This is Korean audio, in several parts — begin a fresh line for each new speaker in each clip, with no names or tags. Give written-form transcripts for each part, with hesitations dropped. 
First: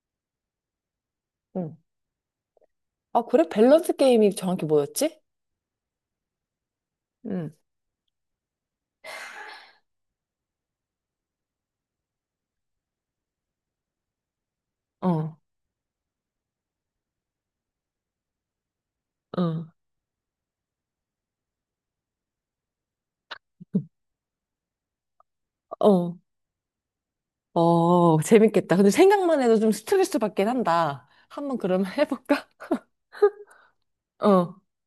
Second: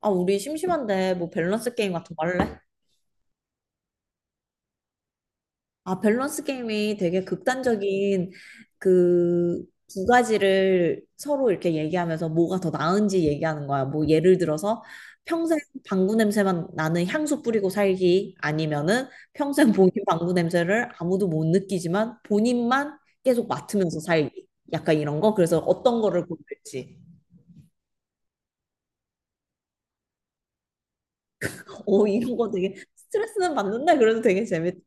아, 우리 심심한데 뭐 밸런스
응.
게임 같은 거 할래?
아, 그래? 밸런스 게임이 정확히 뭐였지?
아, 밸런스 게임이 되게
응,
극단적인 그 두 가지를 서로 이렇게 얘기하면서 뭐가 더 나은지 얘기하는 거야. 뭐 예를 들어서
어.
평생 방구 냄새만 나는 향수 뿌리고 살기 아니면은 평생 본인 방구 냄새를 아무도 못 느끼지만 본인만 계속 맡으면서 살기. 약간 이런 거. 그래서 어떤
어,
거를 고를지.
어, 재밌겠다. 근데 생각만 해도 좀 스트레스 받긴 한다. 한번 그러면
이런
해볼까?
거 되게 스트레스는 받는다. 그래도 되게
어,
재밌더라고.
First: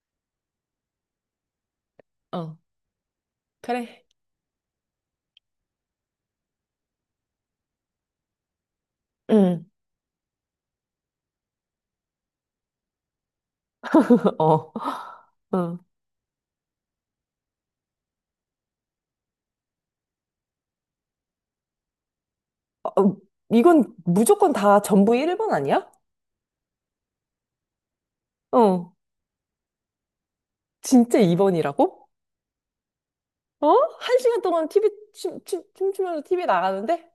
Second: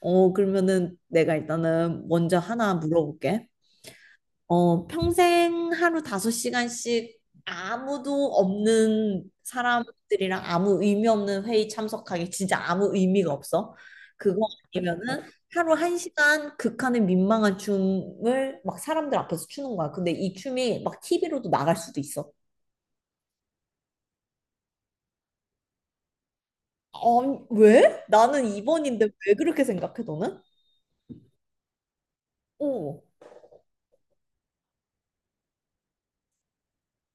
그러면은 내가 일단은 먼저
어.
하나 물어볼게.
그래.
평생 하루 5시간씩 아무도 없는
응.
사람들이랑 아무 의미 없는 회의 참석하기. 진짜 아무 의미가 없어. 그거
어.
아니면은 하루
응.
1시간 극한의 민망한 춤을 막 사람들 앞에서 추는 거야. 근데 이 춤이 막 TV로도 나갈 수도 있어.
어, 이건 무조건 다 전부 1번 아니야?
아, 왜? 나는
어,
2번인데 왜 그렇게 생각해, 너는?
진짜 2번이라고?
어.
어? 한 시간 동안 TV, 춤, 춤, 춤추면서 TV 나가는데?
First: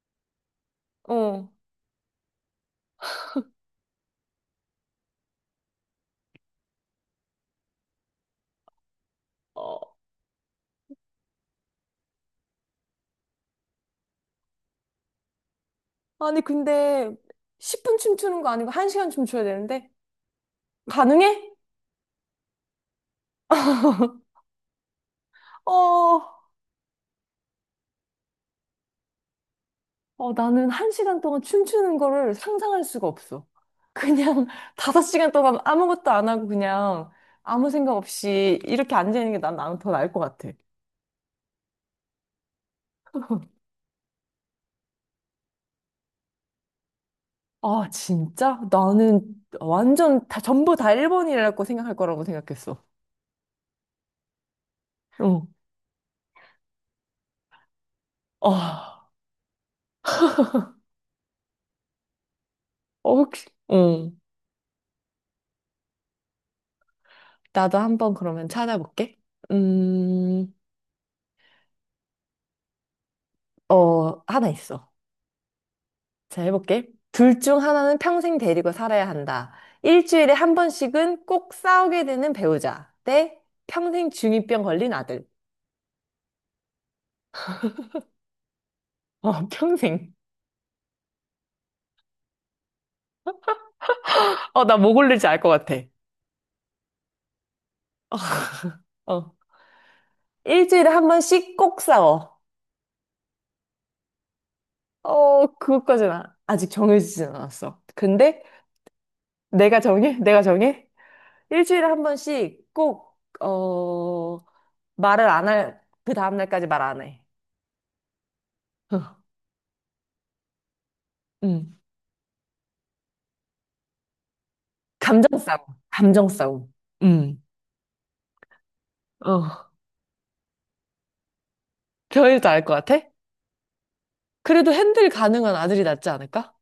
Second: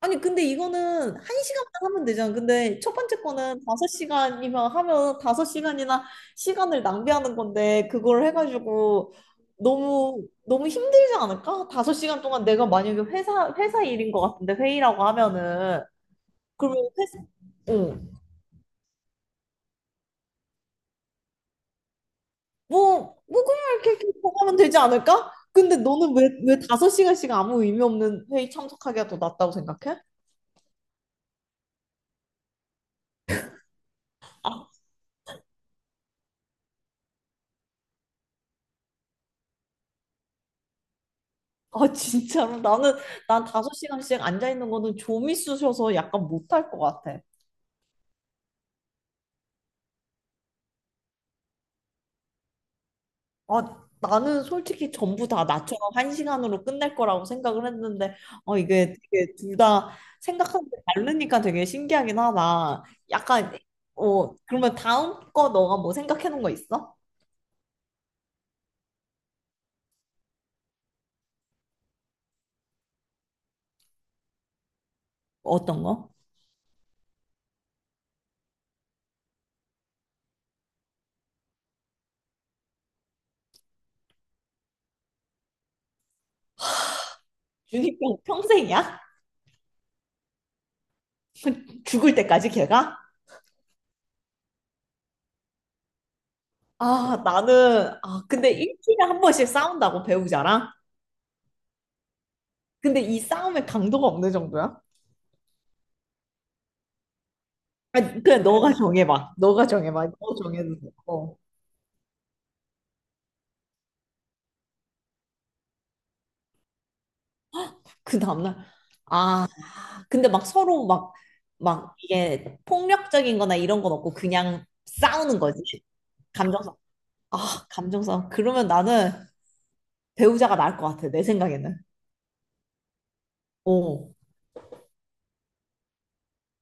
아니 근데 이거는 한
어.
시간만 하면 되잖아. 근데 첫 번째 거는 5시간이면, 하면 5시간이나 시간을 낭비하는 건데, 그걸 해가지고
어.
너무 너무 힘들지 않을까? 5시간 동안 내가 만약에 회사 일인 것 같은데 회의라고 하면은
아니,
그러면
근데
회사.
10분
응,
춤추는 거 아니고 한 시간 춤춰야 되는데? 가능해?
뭐 뭐그냥 이렇게 이렇게 하면 되지 않을까? 근데 너는
어,
왜 5시간씩 아무 의미 없는 회의 참석하기가 더 낫다고 생각해?
어, 나는 한 시간 동안 춤추는 거를 상상할 수가 없어. 그냥 다섯 시간 동안 아무것도 안 하고 그냥 아무 생각 없이 이렇게 앉아있는 게 나는 더 나을 것 같아.
아, 진짜로? 난 5시간씩 앉아있는 거는 좀 있으셔서 약간 못할 것 같아.
아, 진짜? 나는 전부 다 일본이라고 생각할 거라고 생각했어.
아, 나는 솔직히 전부 다
응.
나처럼 1시간으로 끝낼 거라고 생각을 했는데, 어, 이게
아,
되게 둘 다 생각하는 게 다르니까 되게 신기하긴 하다.
어, 혹시,
약간,
응.
어, 그러면 다음 거 너가 뭐 생각해 놓은 거 있어?
나도 한번 그러면 찾아볼게. 음, 어, 하나 있어.
어떤 거?
자, 해볼게. 둘 중 하나는 평생 데리고 살아야 한다. 일주일에 한 번씩은 꼭 싸우게 되는 배우자. 대 평생 중이병 걸린 아들.
주니평 평생이야?
어, 평생.
죽을 때까지 걔가?
어, 나 뭐 고를지 알 것 같아.
아, 근데 일주일에 한
어.
번씩 싸운다고 배우자랑?
일주일에 한 번씩 꼭 싸워.
근데 이 싸움의 강도가 어느 정도야?
어, 아직 정해지진 않았어.
아니,
근데
그냥 너가 정해봐. 너가
내가
정해봐.
정해?
너
내가
정해도
정해?
돼. 어.
일주일에 한 번씩 꼭, 어, 말을 안 할, 그 다음날까지 말 안 해.
그 다음날, 아, 근데 막 서로 막,
응.
막 이게 폭력적인 거나 이런 건 없고 그냥
감정
싸우는
싸움.
거지.
감정 싸움.
감정싸움.
음.
아, 감정싸움. 그러면 나는
어,
배우자가 나을 것 같아. 내 생각에는.
겨울도 알 것 같아?
어.
그래도 핸들 가능한 아들이 낫지 않을까?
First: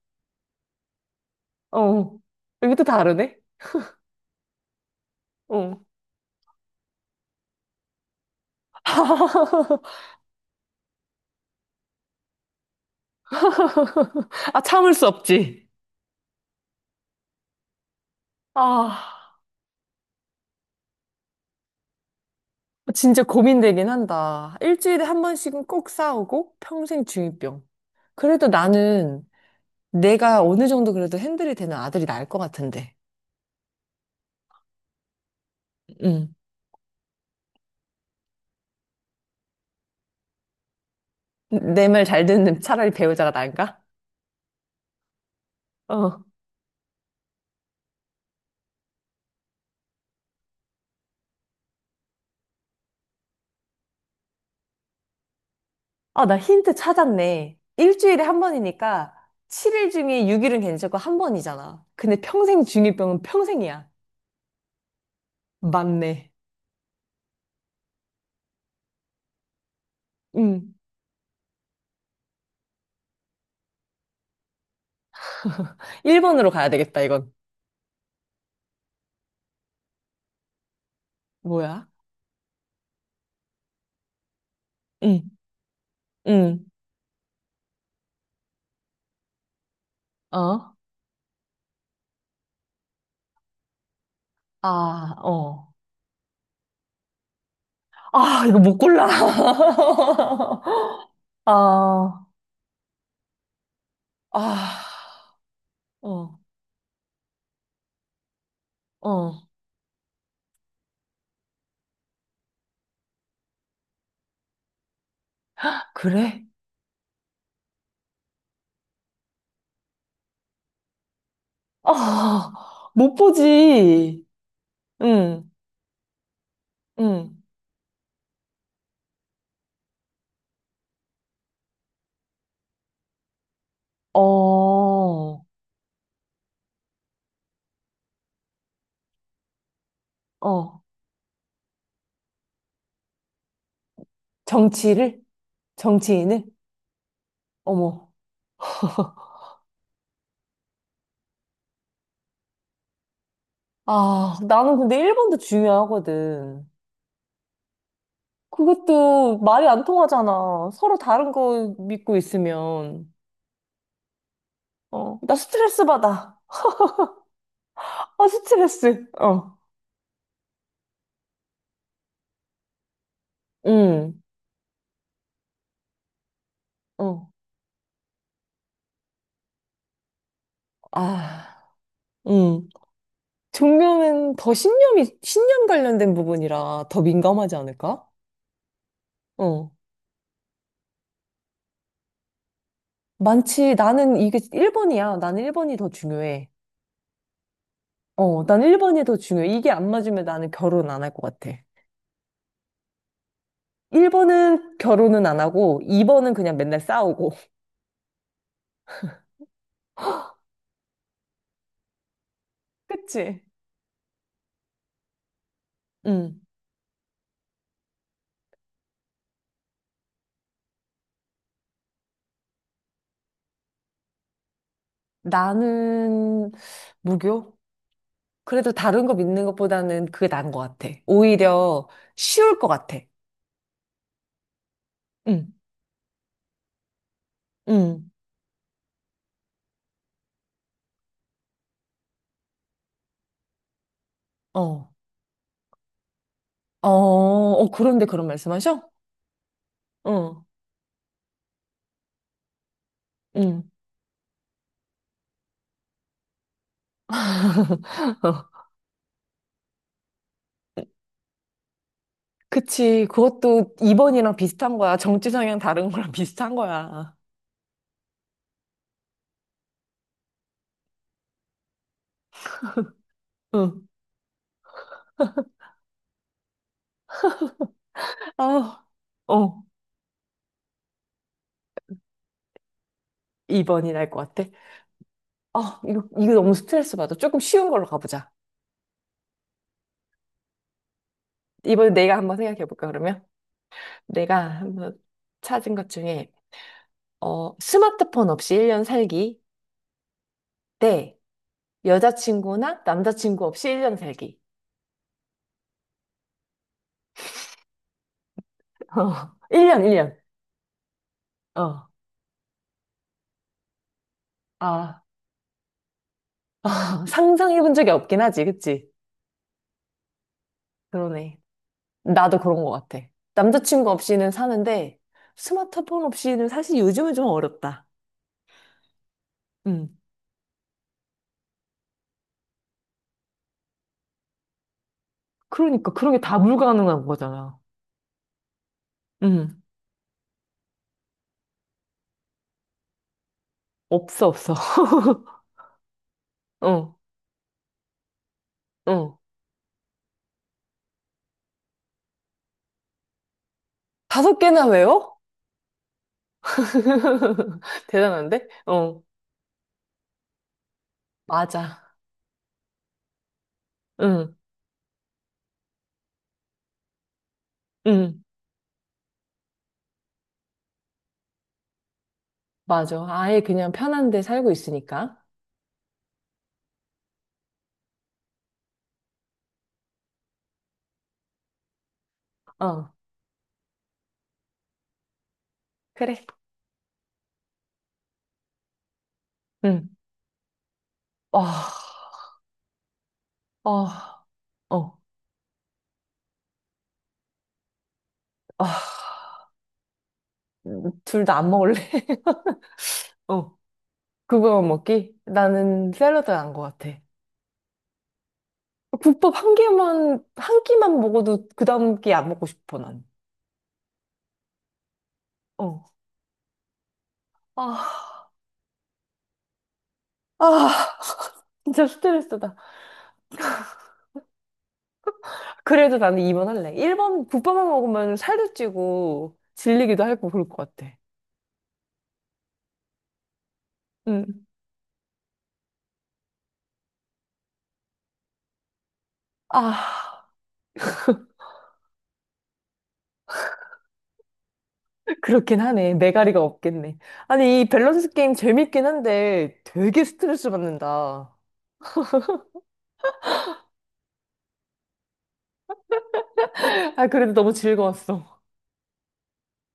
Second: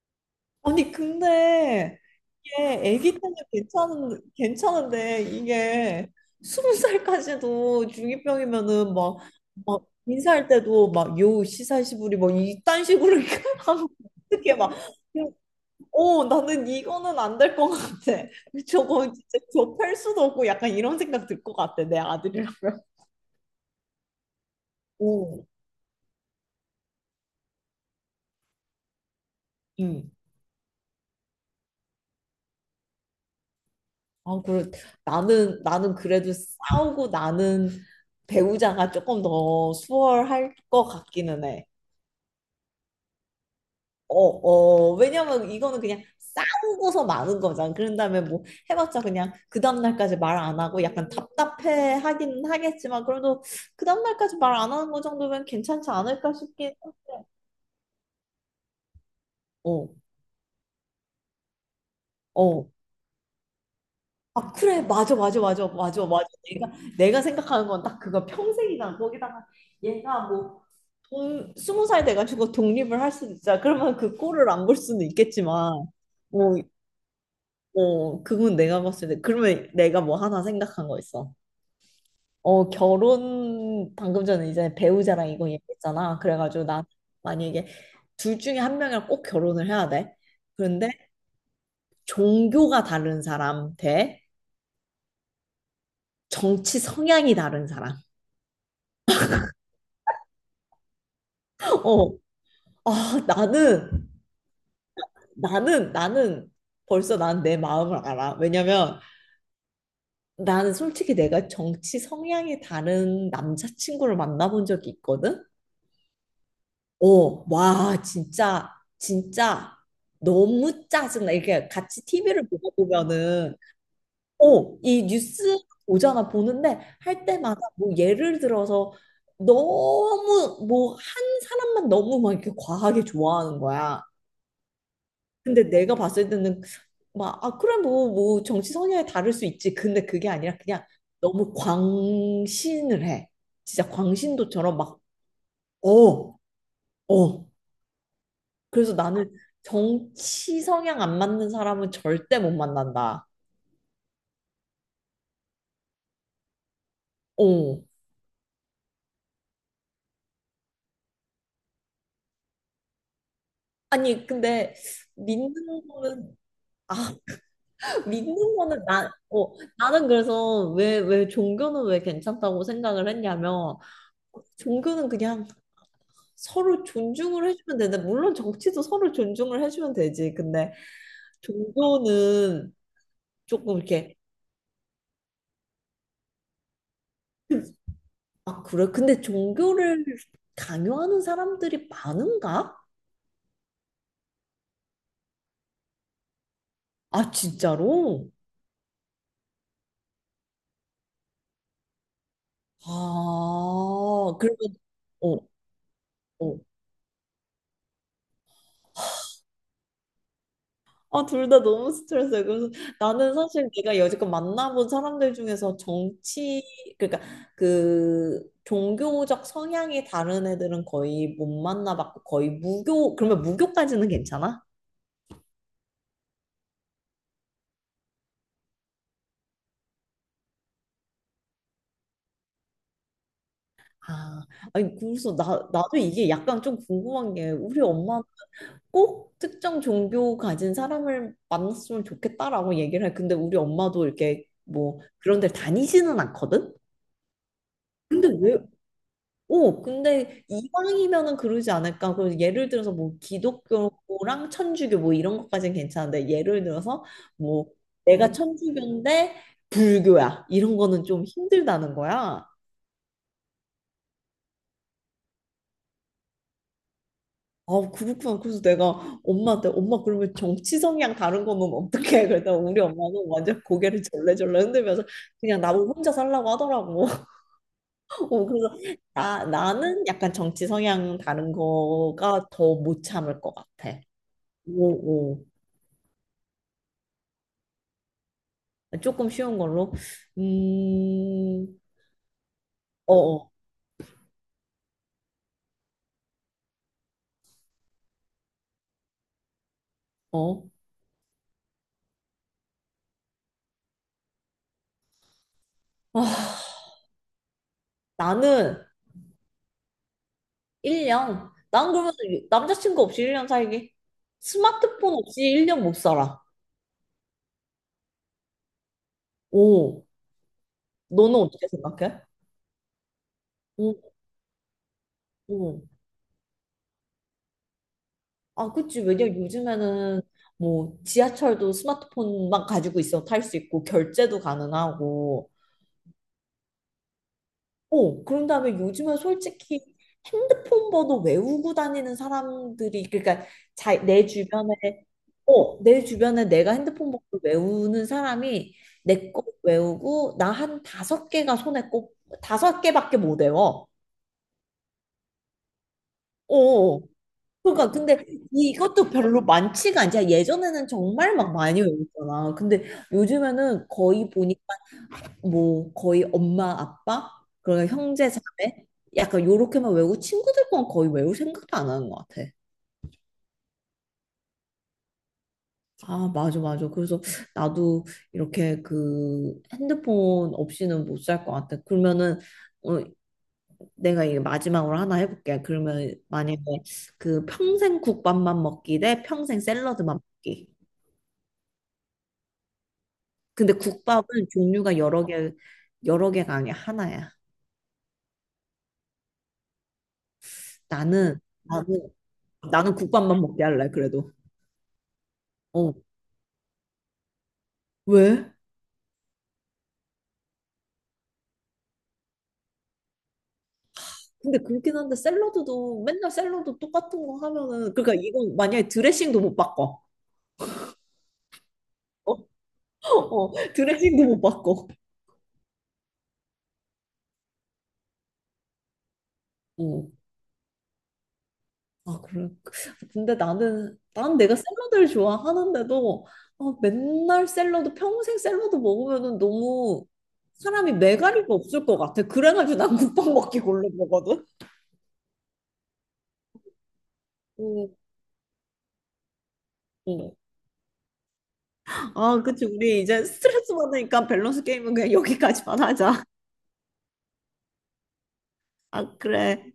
아니 근데
어, 이것도
이게 아기 때는
다르네?
괜찮은데
어.
이게 20살까지도 중이병이면은 막 막 인사할 때도 막 요 시사시부리 뭐 이딴 식으로 하면 어떻게
아, 참을 수 없지.
막오. 나는 이거는 안 될 것 같아. 저거 진짜
아,
저 펼 수도 없고 약간 이런 생각 들 것 같아 내 아들이라면.
진짜 고민되긴 한다. 일주일에 한
오,
번씩은 꼭 싸우고 평생 중이병. 그래도 나는
응.
내가 어느 정도 그래도 핸들이 되는 아들이 나을 것 같은데.
아, 그래. 나는 그래도
응.
싸우고 나는 배우자가 조금 더 수월할 것 같기는 해.
내 말 잘 듣는 차라리 배우자가 나은가?
어, 어, 왜냐면 이거는 그냥
어.
싸우고서 마는 거잖아. 그런 다음에 뭐 해봤자 그냥 그 다음날까지 말 안 하고 약간 답답해 하긴 하겠지만 그래도 그 다음날까지 말 안 하는 거 정도면 괜찮지
아,
않을까
나 힌트
싶긴.
찾았네. 일주일에 한 번이니까
어,
7일 중에 6일은 괜찮고 한 번이잖아. 근데 평생
어.
중이병은 평생이야.
아, 그래. 맞아, 맞아, 맞아, 맞아, 맞아.
맞네.
내가 생각하는 건 딱 그거 평생이잖아. 거기다가 얘가 뭐
응.
돈 20살 돼가지고 독립을 할 수도 있잖아. 그러면 그 꼴을 안 볼 수는 있겠지만,
1번으로
뭐,
가야 되겠다, 이건.
어, 그건 내가 봤을 때, 그러면 내가 뭐 하나 생각한 거 있어.
뭐야?
어, 결혼, 방금 전에 이제
응,
배우자랑 이거 얘기했잖아.
응,
그래가지고 난 만약에 둘 중에 한 명이랑 꼭 결혼을 해야 돼.
어?
그런데 종교가 다른 사람 대
아, 어.
정치 성향이 다른 사람.
아, 이거 못 골라.
어,
아,
아, 나는,
아, 어,
나는 벌써 난 내 마음을 알아. 왜냐면
어.
나는 솔직히 내가 정치 성향이 다른 남자친구를 만나본 적이 있거든?
그래?
어, 와, 진짜, 진짜 너무 짜증나. 이렇게 같이 TV를
아,
보다
못
보면은,
보지.
어, 이 뉴스
응,
오잖아, 보는데 할
응.
때마다 뭐 예를 들어서 너무 뭐 한 사람만 너무 막 이렇게 과하게 좋아하는 거야.
어,
근데 내가 봤을 때는 막, 아, 그래, 뭐, 정치 성향이 다를 수 있지. 근데 그게 아니라
어.
그냥 너무 광신을 해. 진짜 광신도처럼 막,
정치를?
어,
정치인을?
어.
어머.
그래서 나는 정치 성향 안 맞는 사람은 절대 못 만난다.
아, 나는 근데 1번도 중요하거든.
어.
그것도 말이 안 통하잖아. 서로 다른 거 믿고 있으면.
아니, 근데
어, 나 스트레스
믿는 거는,
받아.
아,
아,
믿는 거는
스트레스.
나, 어,
어,
나는 그래서 왜 종교는 왜 괜찮다고 생각을 했냐면,
응,
종교는 그냥 서로
어,
존중을 해주면 되는데, 물론 정치도 서로 존중을 해주면 되지. 근데
아, 응.
종교는 조금 이렇게,
종교는 더 신념 관련된 부분이라 더 민감하지 않을까?
아, 그래? 근데
어.
종교를 강요하는 사람들이 많은가?
많지. 나는 이게 1번이야. 나는 1번이 더 중요해.
아, 진짜로?
어, 난 1번이 더 중요해. 이게 안 맞으면 나는 결혼 안 할 것 같아.
아, 그러면,
1번은 결혼은
어,
안 하고 2번은 그냥
어.
맨날 싸우고.
아, 둘 다 너무 스트레스예요. 그래서 나는
그치?
사실 내가 여지껏 만나본 사람들 중에서
음.
정치, 그러니까 그 종교적 성향이 다른 애들은 거의 못 만나봤고 거의 무교, 그러면 무교까지는 괜찮아?
나는 무교? 그래도 다른 거 믿는 것보다는 그게 나은 것 같아. 오히려 쉬울 것 같아.
아, 아니, 그래서
응,
나, 나도 이게 약간 좀 궁금한 게 우리
응,
엄마 꼭 특정 종교 가진 사람을 만났으면 좋겠다라고 얘기를 해. 근데 우리 엄마도 이렇게
어.
뭐 그런 데 다니지는 않거든?
어, 어, 그런데 그런
근데 왜,
말씀하셔?
오, 근데
어,
이방이면은 그러지 않을까? 그 예를 들어서 뭐
응.
기독교랑 천주교 뭐 이런 것까지는 괜찮은데 예를 들어서 뭐 내가 천주교인데 불교야 이런 거는 좀 힘들다는 거야.
그치. 그것도 2번이랑 비슷한 거야. 정치 성향 다른 거랑 비슷한 거야.
아, 그렇구나. 그래서 내가 엄마한테 엄마 그러면 정치 성향 다른 거는 어떻게 해? 그랬더니 우리 엄마는 완전
응.
고개를 절레절레 흔들면서 그냥 나보고 혼자 살라고 하더라고. 어, 그래서
아,
나,
어.
나는 약간 정치 성향 다른 거가 더 못 참을 것
2번이
같아.
날 것 같아.
오, 오.
아, 이거, 이거 너무 스트레스 받아. 조금 쉬운 걸로 가보자.
조금 쉬운 걸로. 음,
이번에 내가 한번 생각해 볼까,
어,
그러면?
어,
내가 한번 찾은 것 중에, 어, 스마트폰 없이 1년 살기
어.
대 여자친구나 남자친구 없이 1년 살기.
아, 나는
어, 1년, 1년.
1년.
어,
난 그러면 남자친구 없이 1년 살기.
아,
스마트폰 없이 1년 못 살아.
상상해 본 적이 없긴 하지, 그치?
오, 너는
그러네.
어떻게 생각해?
나도 그런 것 같아. 남자친구
오,
없이는 사는데,
오.
스마트폰 없이는 사실 요즘은 좀 어렵다.
아, 그치. 왜냐면
응.
요즘에는 뭐 지하철도 스마트폰만 가지고 있어 탈 수 있고 결제도 가능하고,
그러니까 그런 게 다 불가능한 거잖아.
어, 그런 다음에 요즘은
음.
솔직히 핸드폰 번호 외우고 다니는 사람들이 그러니까 자, 내
없어, 없어.
주변에, 어, 내 주변에 내가
어,
핸드폰 번호 외우는 사람이
어.
내 거 외우고 나 한 5개가 손에 꼽. 5개밖에 못 외워.
다섯 개나 외워?
어. 어, 어. 그러니까 근데
대단한데? 어,
이것도 별로 많지가 않지. 예전에는 정말 막 많이
맞아.
외웠잖아. 근데 요즘에는 거의
응,
보니 뭐 거의 엄마 아빠 그러면
응,
형제 자매 약간 요렇게만 외우고 친구들 건 거의 외울 생각도 안 하는 것 같아.
맞아. 아예 그냥 편한 데 살고 있으니까.
아 맞아 맞아. 그래서 나도 이렇게 그 핸드폰 없이는 못 살 것 같아. 그러면은
어,
어, 내가 이게 마지막으로 하나 해볼게. 그러면
그래.
만약에 그 평생 국밥만 먹기 대 평생
응.
샐러드만 먹기.
어,
근데
어,
국밥은
어,
종류가 여러 개 여러 개가 아니야 하나야.
어. 둘 다
나는
안 먹을래?
나는 나는 국밥만
어,
먹게 할래 그래도.
그거 먹기? 나는
어
샐러드 안것 같아.
왜?
국밥 한 개만, 한 끼만 먹어도 그 다음 끼 안 먹고 싶어, 난.
근데 그렇긴 한데
어.
샐러드도 맨날 샐러드 똑같은 거 하면은 그러니까
아,
이건 만약에 드레싱도 못 바꿔.
아, 진짜
어,
스트레스다.
어, 드레싱도 못 바꿔.
그래도 나는 2번 할래. 1번 국밥만 먹으면 살도 찌고 질리기도
어.
하고 그럴 것 같아.
아, 그래. 근데 나는 난
응.
내가 샐러드를 좋아하는데도 아, 맨날 샐러드 평생 샐러드 먹으면은 너무
아,
사람이 매가리가 없을 것 같아. 그래가지고 난 국밥 먹기 골라 먹거든.
그렇긴 하네. 매가리가 없겠네. 아니, 이
음,
밸런스 게임 재밌긴 한데 되게
음.
스트레스 받는다.
아, 그치. 우리 이제 스트레스 받으니까 밸런스 게임은 그냥 여기까지만 하자.
아, 그래도 너무 즐거웠어.
아, 그래.